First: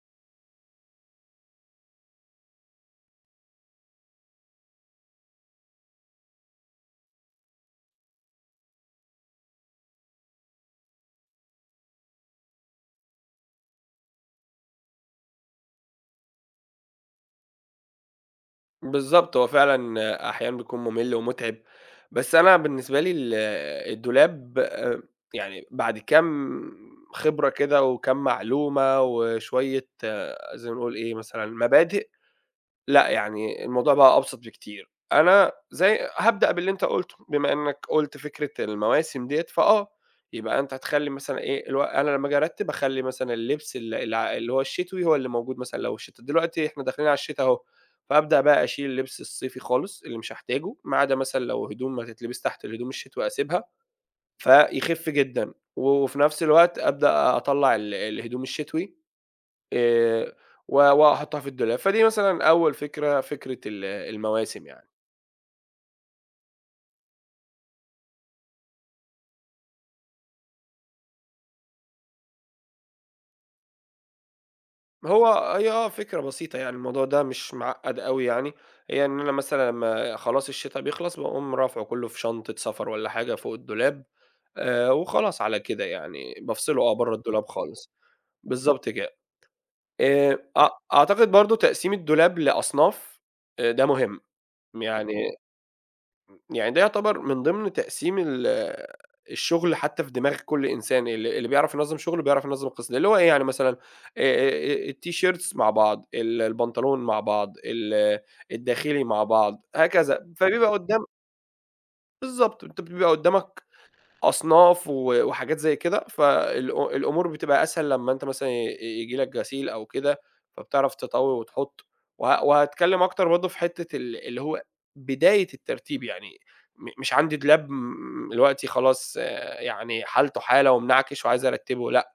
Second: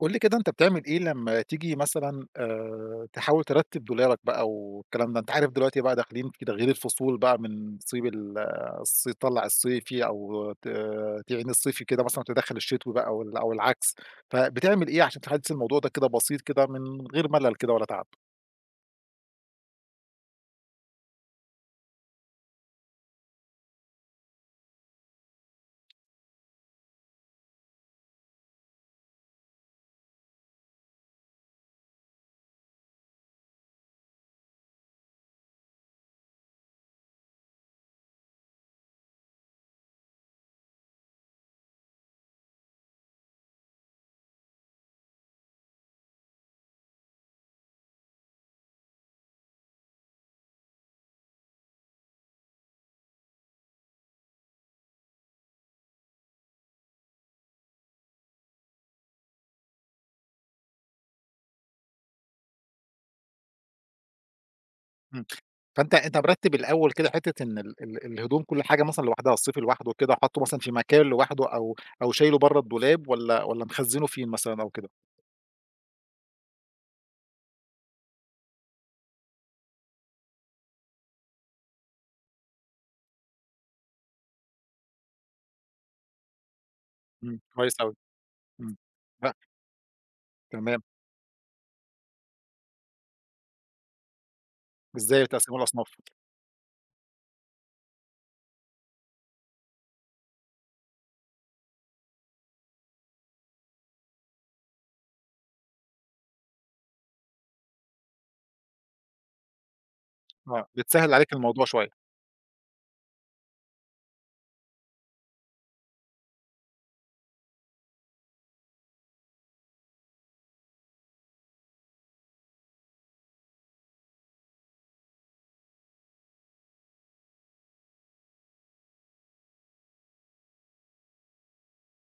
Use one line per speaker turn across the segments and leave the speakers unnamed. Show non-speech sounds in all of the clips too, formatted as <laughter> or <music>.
قُل لي كده أنت بتعمل إيه لمّا تيجي مثلًا تحاول ترتّب دولارك بقى والكلام ده، أنت عارف دلوقتي بقى داخلين كده غير الفصول بقى من صيب ال الص تطلّع الصيفي أو تعين الصيفي كده مثلًا وتدخّل الشتوي بقى أو العكس، فبتعمل إيه عشان تحدّث الموضوع ده كده بسيط كده من غير ملل كده ولا تعب؟
بالضبط، هو فعلًا أحيانًا بيكون مُمِل ومُتعب، بس أنا بالنسبة لي الدولاب يعني بعد كام خبرة كده وكام معلومة وشوية آه، زي ما نقول إيه مثلًا مبادئ لأ، يعني الموضوع بقى أبسط بكتير. أنا زي هابدأ باللي أنت قُلته، بما إنّك قُلت فكرة المواسم ديّة، فآه، يبقى أنت هتخلّي مثلًا إيه، أنا لمّا آجي أرتّب أخلّي مثلًا اللبس ال الع اللي هو الشتوي هو اللي موجود مثلًا لو الشتا دلوقتي إحنا داخلين على الشتا أهو، فأبدأ بقى أشيل اللبس الصيفي خالص اللي مش هاحتاجه، ما عدا مثلًا لو هدوم هتتلبس تحت الهدوم الشتوي أسيبها، فيخِف جدًا. وفي نفس الوقت أبدأ أطلّع ال الهدوم الشتوي آآ وأحطها في الدولاب، فدي مثلًا أول فكرة، فكرة ال المواسم يعني.
إمم، فأنت مرتّب الأول كده حتّة إن ال ال الهدوم كل حاجة مثلًا لوحدها، الصيفي لوحده كده حاطّه مثلًا في مكان لوحده أو شايله برّه الدولاب والّا مخزّنه فين مثلًا أو كده؟
هو هي آه فكرة بسيطة يعني، الموضوع ده مش معقّد أوي يعني، هي إن أنا مثلًا لمّا خلاص الشتا بيخلص، باقوم رافعه كلّه في شنطة سفر والّا حاجة فوق الدولاب، وخلاص على كده يعني، بافصله آه برّه الدولاب
كويس
خالص.
أوي. إمم،
بالضبط كده.
لأ،
أ
تمام،
أعتقد برضه تقسيم الدولاب لأصناف، ده مهم، يعني
إزاي بتقسّموا الأصناف؟
يعني ده يعتبر من ضمن تقسيم ال الشغل حتى في دماغ كل إنسان، اللي بيعرف ينظّم شغله بيعرف ينظّم القِسْط، اللي هو إيه يعني مثلًا آآ التيشيرتس مع بعض، ال البنطلون مع بعض، ال الداخلي مع بعض، هكذا،
آه،
فبيبقى قدّام.
بتسهّل عليك الموضوع شوية.
بالضبط، أنت بيبقى قدّامك أصناف وحاجات زي كده، الأمور بتبقى أسهل لمّا أنت مثلًا ييجي لك غسيل أو كده، فبتعرف تطوّي وتحُط، وهاتكلم أكتر برضه في حتّة ال اللي هو بداية الترتيب، يعني مش عندي دولاب دلوقتي خلاص آه، يعني حالته حالة ومنعكش وعايز أرتّبه لأ،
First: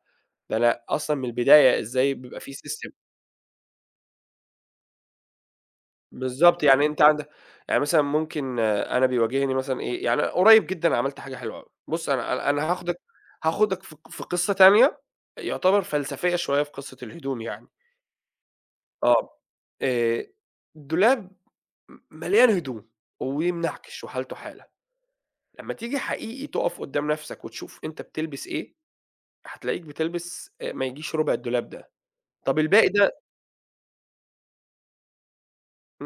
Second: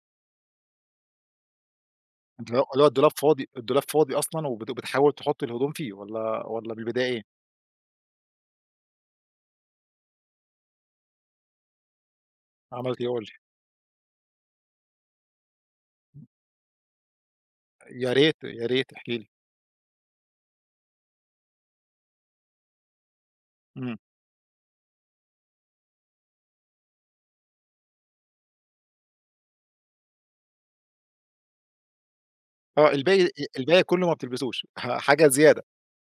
ده أنا أصلًا من البداية إزاي بيبقى في
اللي هو
system.
الدولاب فاضي، أصلًا بتحاول تحُطّي الهدوم فيه والّا
بالضبط،
والّا
يعني أنت
بالبداية إيه؟
عندك يعني مثلًا ممكن أنا بيواجهني مثلًا إيه، يعني قريب جدًا عملت حاجة حلوة أوي، بُص أنا هاخدك،
عملتِ إيه قولي
هاخدك في في قصة تانية، يعتبر فلسفية شوية في قصة الهدوم يعني،
لي؟ يا ريت، يا ريت احكِ لي.
آه، آآ، دولاب مليان هدوم
إمم،
ومنعكش وحالته حالة، لمّا تيجي حقيقي تُقف قدّام نَفْسك وتشوف أنت بتلبس إيه، هتلاقيك بتلبس ما يجيش ربع الدولاب ده، طَب
آه،
الباقي ده،
الباقي كلّه ما بتلبسوش، حاجة زيادة.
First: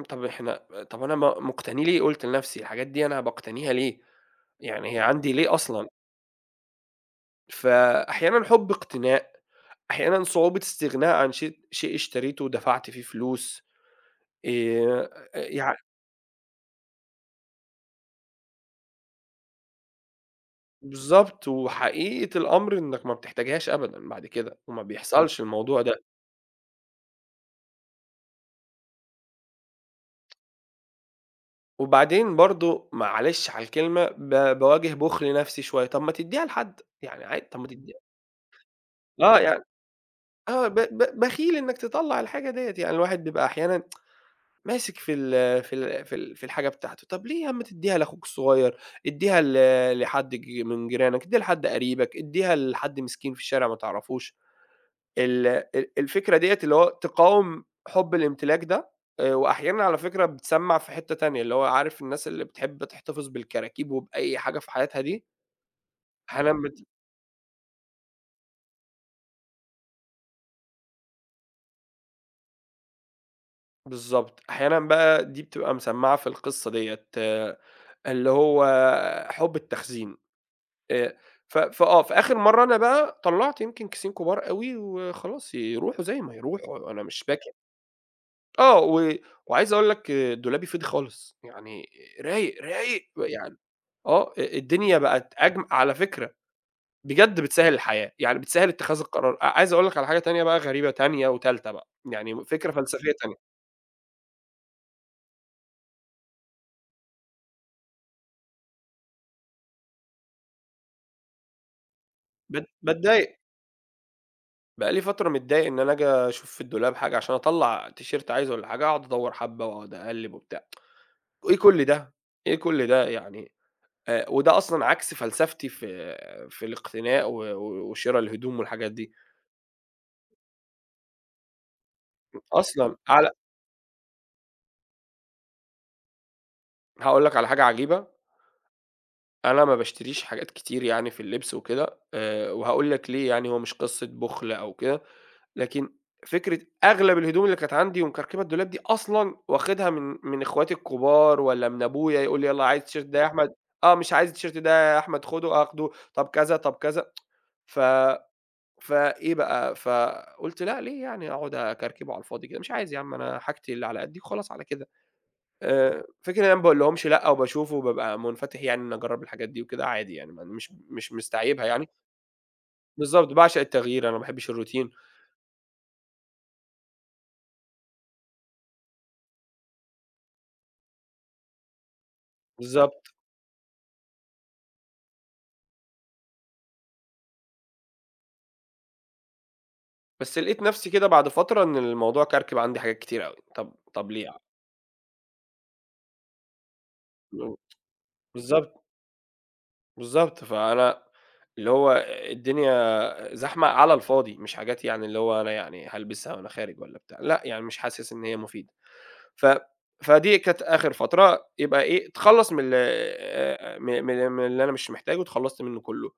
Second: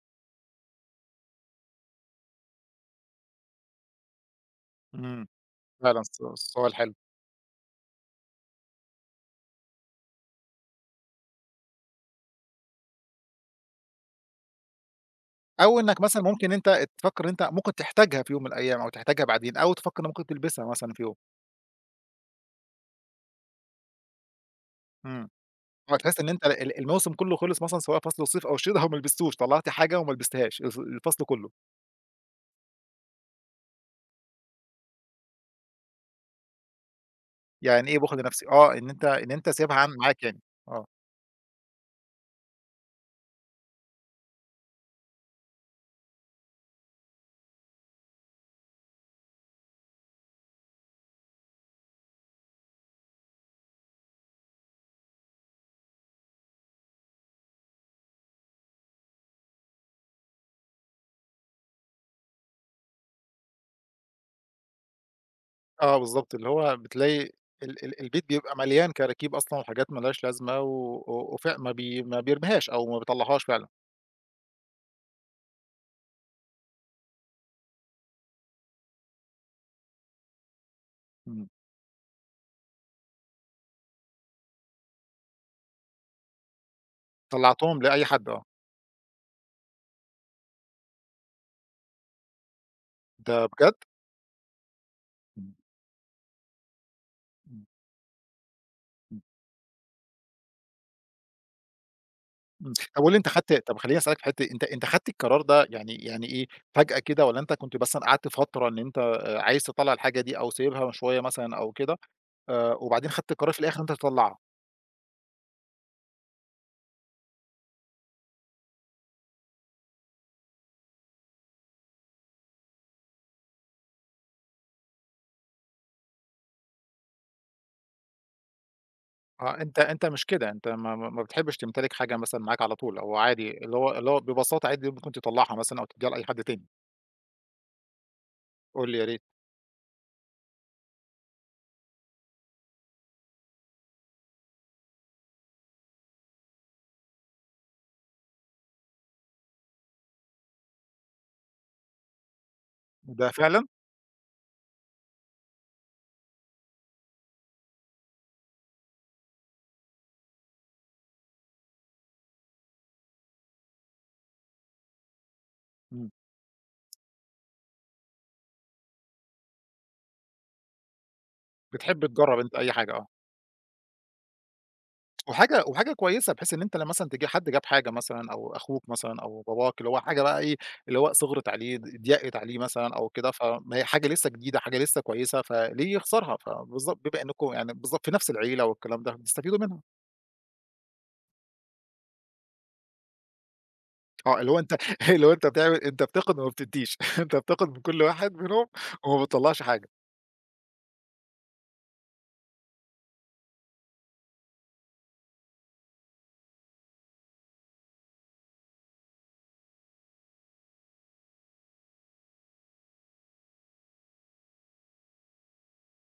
طَب إحنا، طَب أنا مقتنيه ليه قُلت لنَفْسي، الحاجات دي أنا باقتنيها ليه؟ يعني هي
إمم،
عندي ليه أصلًا؟
فعلًا سؤال حلو.
فأحيانًا حُب اقتناء، أحيانًا صعوبة استغناء عن شيء اشتريته ودفعت فيه فلوس، آآ يع
أو إنّك مثلًا ممكن أنت تفكّر إن أنت ممكن تحتاجها في يوم من الأيام أو تحتاجها بعدين أو تفكّر إن ممكن تلبسها مثلًا في يوم.
بالضبط، وحقيقة الأمر إنك ما بتحتاجهاش أبدًا بعد كده، وما
إمم،
بيحصلش الموضوع
آه،
ده،
تحس إن أنت ال الموسم كلّه خلص مثلًا سواء فصل الصيف أو الشتا وما لبستوش، طلّعت حاجة وما لبستهاش الفصل كلّه.
وبعدين برضه معلش على الكلمة باواجه بُخل نفسي شوية، طَب ما تدّيها لحد، يعني عادي طَب ما
يعني
تدّيها.
إيه باخد لنفسي، آه، إن إن
آه
أنت
يعني
سايبها عن معاك يعني،
آه ب
آه.
ب بخيل إنك تطلّع الحاجة ديّة، يعني الواحد بيبقى أحيانًا ماسك في الحاجة بتاعته، طَب ليه يا عم تدّيها لأخوك الصغير، ادّيها لحد من جيرانك، ادّيها لحد قريبك، ادّيها لحد مسكين في الشارع ما تعرفوش، ال ال الفكرة ديّة اللي هو تقاوم حُب الإمتلاك ده، وأحيانًا على فكرة بتسمّع في حتّة تانية، اللي هو عارف الناس اللي بتحب تحتفظ بالكراكيب وبأي حاجة في حياتها دي،
آه بالضبط، اللي
أحيانًا
هو
بت
بتلاقي ال ال البيت بيبقى مليان كراكيب أصلًا وحاجات ما لهاش لازمة و و وف ما ما بيرميهاش أو ما بيطلّعهاش فعلًا.
بالضبط، أحيانًا بقى دي بتبقى مسمّعة في القصة ديّة، اللي هو حُب التخزين. آآ
إمم،
ف فآه، فآخر مرّة أنا بقى طلّعت يمكن كيسين كبار أوي وخلاص يروحوا زي ما يروحوا، أنا مش باكن.
طلّعتهم لأي حد آه.
آه، وعايز أقول لك آه، دولابي فضي خالص، يعني رايق، رايق
ده
يعني.
بجد؟
آه، الدنيا بقت
إمم،
أجم على فكرة، بجد
إمم،
بتسهّل الحياة، يعني بتسهّل اتخاذ
إمم،
القرار، عايز أقول لك على حاجة تانية بقى غريبة تانية وتالتة بقى، يعني فكرة
إمم، طب قُل
فلسفية
لي أنت
تانية.
خدت، طب خلّيني أسألك في حتّة، أنت خدت القرار ده يعني يعني إيه، فجأة كده والّا أنت كنت مثلًا قعدت فترة إن أنت، عايز تطلّع الحاجة دي أو سايبها شوية مثلًا أو كده، وبعدين
باتضايق،
خدت القرار في الآخر إن أنت تطلّعها؟
بقى لي فترة متضايق إن أنا آجي أشوف في الدولاب حاجة عشان أطلّع تيشيرت عايزه والّا حاجة، أقعد أدوّر حبّة وأقعد أقلّب وبتاع. إيه كل ده! إيه كل ده! يعني وده أصلًا عكس فلسفتي في في الاقتناء و و وشِرا الهدوم والحاجات دي.
آه، أنت مش كده، أنت ما بتحبش تمتلك حاجة مثلًا معاك على
أصلًا
طول، هو
على
عادي، اللي هو ببساطة عادي ممكن تطلّعها مثلًا أو تدّيها لأي حد تاني.
هاقول لك على حاجة عجيبة،
قُل لي يا ريت.
أنا ما باشتريش حاجات كتير يعني في اللبس وكده، وهاقول لك ليه يعني، هو مش قصة بُخل أو كده، لكن فكرة أغلب الهدوم اللي كانت عندي ومكركبة الدولاب دي أصلًا واخدها من إخواتي الكبار والّا من أبويا، يقول لي: "يالّا عايز التيشيرت ده يا
ده
أحمد؟"
فعلًا؟
"آه، مش عايز التيشيرت ده يا أحمد خُده، آخده." "طب كذا، طب كذا." ف فإيه بقى، فقُلت لأ ليه يعني أقعد أكركبه على الفاضي كده، مش عايز يا عم أنا حاجتي اللي على قدّي وخلاص على كده.
إمم،
فكرة إن أنا ما باقولهمش لأ وباشوف وبابقى منفتح يعني إني أجرّب الحاجات دي وكده عادي يعني م مش مش مستعيبها يعني.
بتحب تجرّب أنت أي حاجة آه.
بالضبط، باعشق التغيير، أنا ما باحبش الروتين.
وحاجة كويسة بحيث إن أنت لمّا مثلًا تيجي حد جاب حاجة مثلًا أو أخوك مثلًا أو باباك، اللي هو حاجة بقى إيه، اللي هو صِغرِت عليه، ضيقِت عليه مثلًا
بالضبط.
أو كده، فما هي حاجة لسه جديدة، حاجة لسه كويسة، فليه يخسرها؟ فبالضبط بما إنكم يعني بالضبط في نفس العيلة والكلام ده، بتستفيدوا منها.
بس لقيت نفسي كده بعد فترة إن الموضوع كركب عندي حاجات كتير أوي، طب ليه.
آه، اللي هو أنت <laughs> اللي هو أنت بتعمل، أنت بتاخد وما بتدّيش، <laughs> أنت بتاخد من كل واحد منهم
بالضبط.
وما بتطلّعش حاجة.
بالضبط، فأنا اللي هو الدنيا زحمة على الفاضي، مش حاجات يعني اللي هو أنا يعني هالبسها وأنا خارج والّا بتاع، لأ، يعني مش حاسس إن هي مفيدة. ف فدي كانت آخر فترة يبقى إيه، اتخلّص من ال م من من اللي أنا مش محتاجه، اتخلّصت منّه كلّه.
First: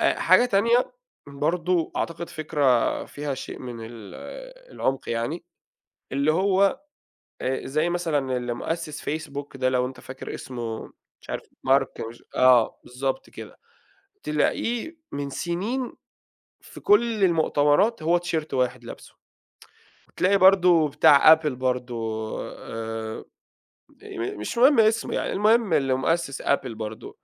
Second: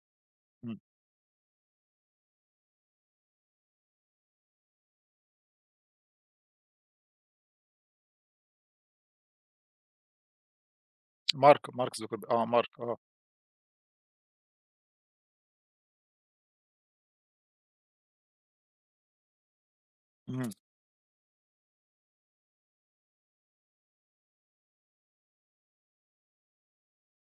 حاجة
إمم،
تانية برضه أعتقد فكرة فيها شيء من ال العمق يعني، اللي هو زي مثلًا اللي مؤسس فيسبوك ده لو أنت فاكر اسمه، مش عارف
مارك، مارك
مارك مش
زوكرب آه، مارك
آه،
آه.
بالضبط كده. تلاقيه من سنين في كل المؤتمرات هو تيشيرت واحد لابسه، وتلاقي
إمم.
برضه بتاع Apple برضه، آآ، م مش مهم اسمه يعني، المهم اللي مؤسس Apple برضه،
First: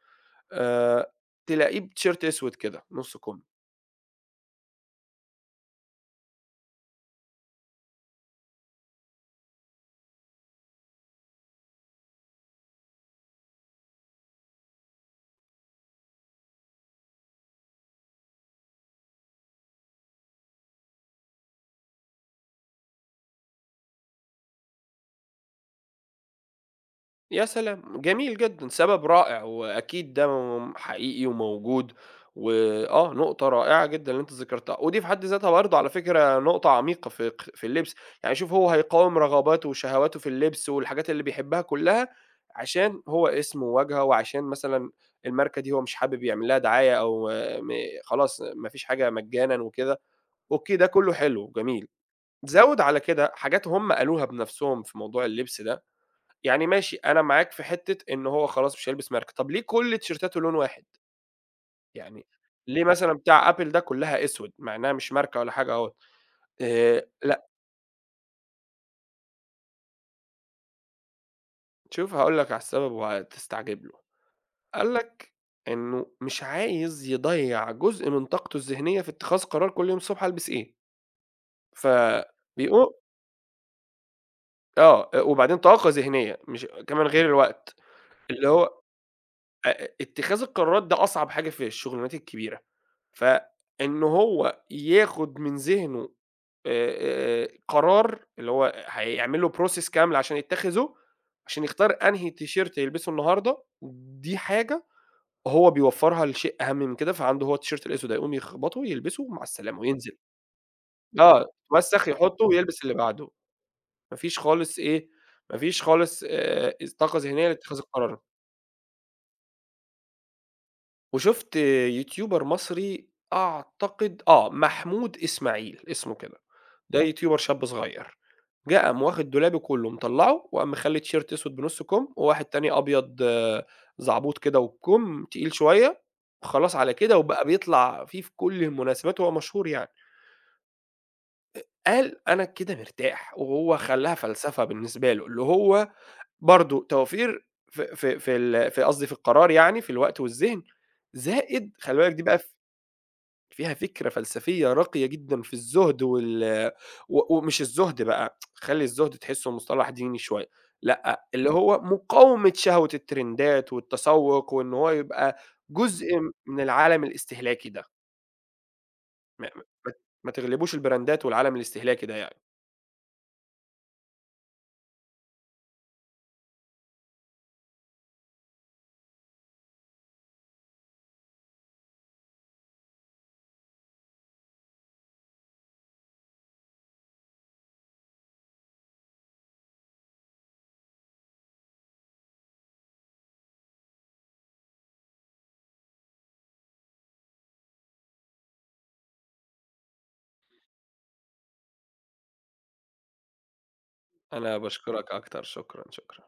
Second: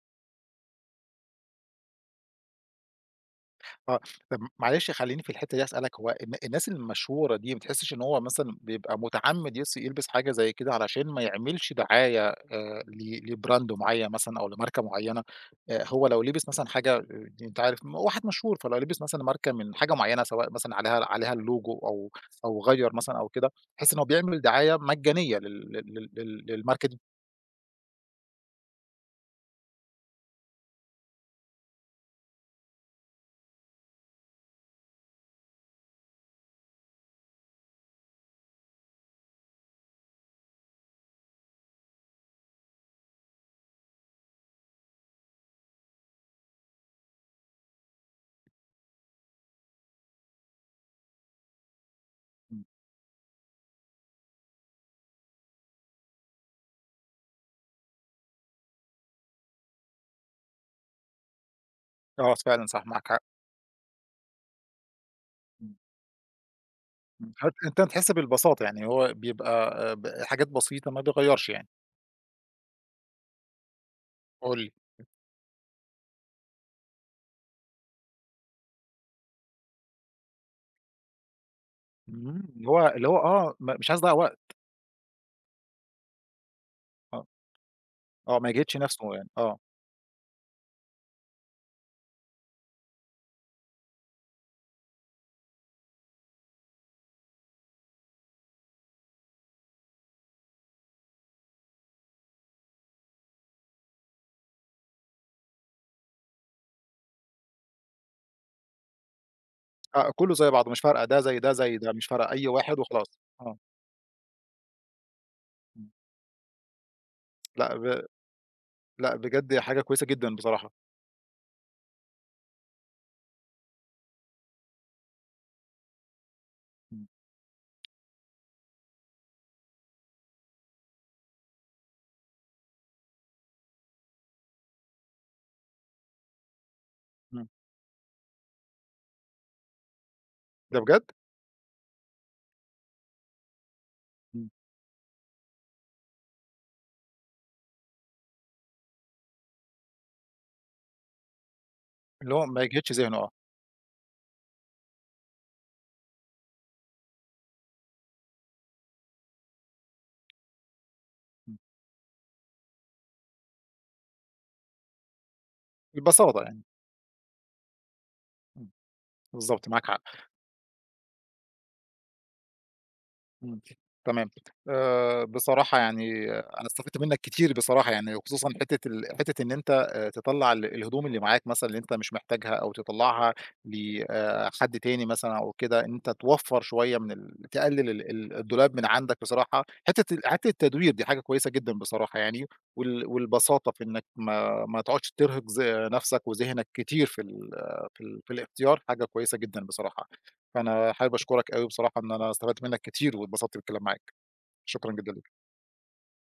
آآ، تلاقيه بتيشيرت أسود كده نُص كُم.
آه، طب معلش خلّيني في الحتّة دي أسألك، هو الناس المشهورة دي ما بتحسّش إن هو مثلًا بيبقى متعمِّد يلبس حاجة زي كده علشان ما يعملش دعاية لbrand معيّن مثلًا أو لماركة معيّنة؟ هو لو لبس مثلًا حاجة، أنت عارف، واحد مشهور، فلو لبس مثلًا ماركة من حاجة معيّنة سواء مثلًا عليها اللوجو أو أو غيّر مثلًا أو كده، تحس إن هو بيعمل دعاية مجانية لل لل لل لل للماركة دي.
يا سلام! جميل جدًا، سبب رائع وأكيد ده حقيقي وموجود، وآه نقطة رائعة جدًا اللي أنت ذكرتها، ودي في حد ذاتها برضه على فكرة نقطة عميقة في في اللبس، يعني شوف هو هيقاوم رغباته وشهواته في اللبس والحاجات اللي بيحبها كلّها، عشان هو اسم وواجهة وعشان مثلًا الماركة دي هو مش حابب يعمل لها دعاية أو آه، خلاص ما فيش حاجة مجانًا وكده، أوكي ده كلّه حلو وجميل،
إمم،
زوّد على كده حاجات هُم قالوها بنفسهم في موضوع اللبس ده. يعني ماشي أنا معاك في حتّة إن هو خلاص مش هيلبس ماركة، طَب ليه كل تيشيرتاته لون واحد؟ يعني
آه فعلًا
ليه
صح معاك
مثلًا
حق.
بتاع Apple ده كُلّها أسود، مع إنها مش ماركة ولا حاجة
إمم،
أهوّة،
إمم،
لأ،
أنت تحس بالبساطة، يعني هو بيبقى ب حاجات بسيطة ما بيغيّرش يعني.
شوف هاقول لك على السبب وهتستعجب له،
قُل لي.
قال لك إنه مش عايز يضيّع جزء من طاقته الذهنية في اتخاذ قرار كل يوم الصبح ألبس إيه،
اللي هو
فبيقو
اللي هو آه، مش عايز أضيّع وقت.
آه، وبعدين طاقة ذهنية مش كمان غير
آه.
الوقت،
آه،
اللي
ما يجهدش
هو
نَفْسه يعني، آه.
اتخاذ القرارات ده أصعب حاجة في الشغلانات الكبيرة، فإن هو ياخد من ذهنه قرار اللي هو هيعمل له process كاملة عشان يتخذه، عشان يختار أنهي تيشيرت يلبسه النهارده، دي حاجة هو بيوفّرها لشيء أهم من كده، فعنده هو التيشيرت الأسود هيقوم يخبطه، يلبسه، مع السلامة
آه،
وينزل.
كُلّه زي بعضه، مش فارقة، ده زي
آه،
ده زي ده، مش
يتوسخ،
فارقة
يحطه
أي واحد
ويلبس اللي
وخلاص.
بعده،
آه.
ما فيش خالص إيه، ما فيش
إمم،
خالص طاقة ذهنية
لأ
لاتخاذ
ب
القرار.
لأ بجد حاجة كويسة جدًا بصراحة.
وشُفت يوتيوبر مصري أعتقد آه، محمود إسماعيل اسمه كده، ده آه.
إمم،
يوتيوبر شاب صغير، جه قام واخد دولابي كلّه مطلّعه وقام مخلّي تيشيرت أسود بنُص كُم وواحد تاني أبيض آه، زعبوط كده وبكُم تقيل شوية، وخلاص على كده وبقى
إمم،
بيطلع فيه في كل المناسبات وهو مشهور يعني.
ده بجد؟
قال أنا كده مرتاح، وهو خلّاها
إمم،
فلسفة بالنسبة له، اللي هو برضه توفير في قصدي في القرار يعني في الوقت والذهن، زائد خلّي بالك دي
اللي
بقى
هو ما يجهدش ذهنه آه.
فيها فكرة فلسفية راقية جدًا في الزُهد وال و ومش الزُهد بقى، خلّي الزُهد تحسّه مصطلح ديني شوية، لأ، اللي
إمم،
هو مقاومة شهوة الترندات والتسوُّق وإن هو يبقى جزء
ببساطة
من
يعني.
العالم الاستهلاكي ده،
إمم،
م م
بالضبط معاك
ما
حق.
ما تغلبوش البراندات والعالم الاستهلاكي ده يعني.
إمم، تمام. بصراحة يعني أنا استفدت منّك كتير بصراحة يعني، وخصوصًا حتّة إن أنت تطلّع الهدوم اللي معاك مثلًا اللي أنت مش محتاجها أو تطلّعها ل حد تاني مثلًا أو كده، إن أنت توفّر شوية من تقلّل ال ال الدولاب من عندك بصراحة. حتّة التدوير دي حاجة كويسة جدًا بصراحة يعني. والبساطة في إنّك ما تقعدش ترهق نَفْسك وذهنك كتير في ال في ال في الاختيار، حاجة كويسة جدًا بصراحة. فأنا حابب أشكرك أوي بصراحة، إن أنا استفدت منّك كتير واتبسطت بالكلام معاك.
أنا
شكرًا
باشكرك
جدًا ليك.
أكتر، شكرًا، شكرًا.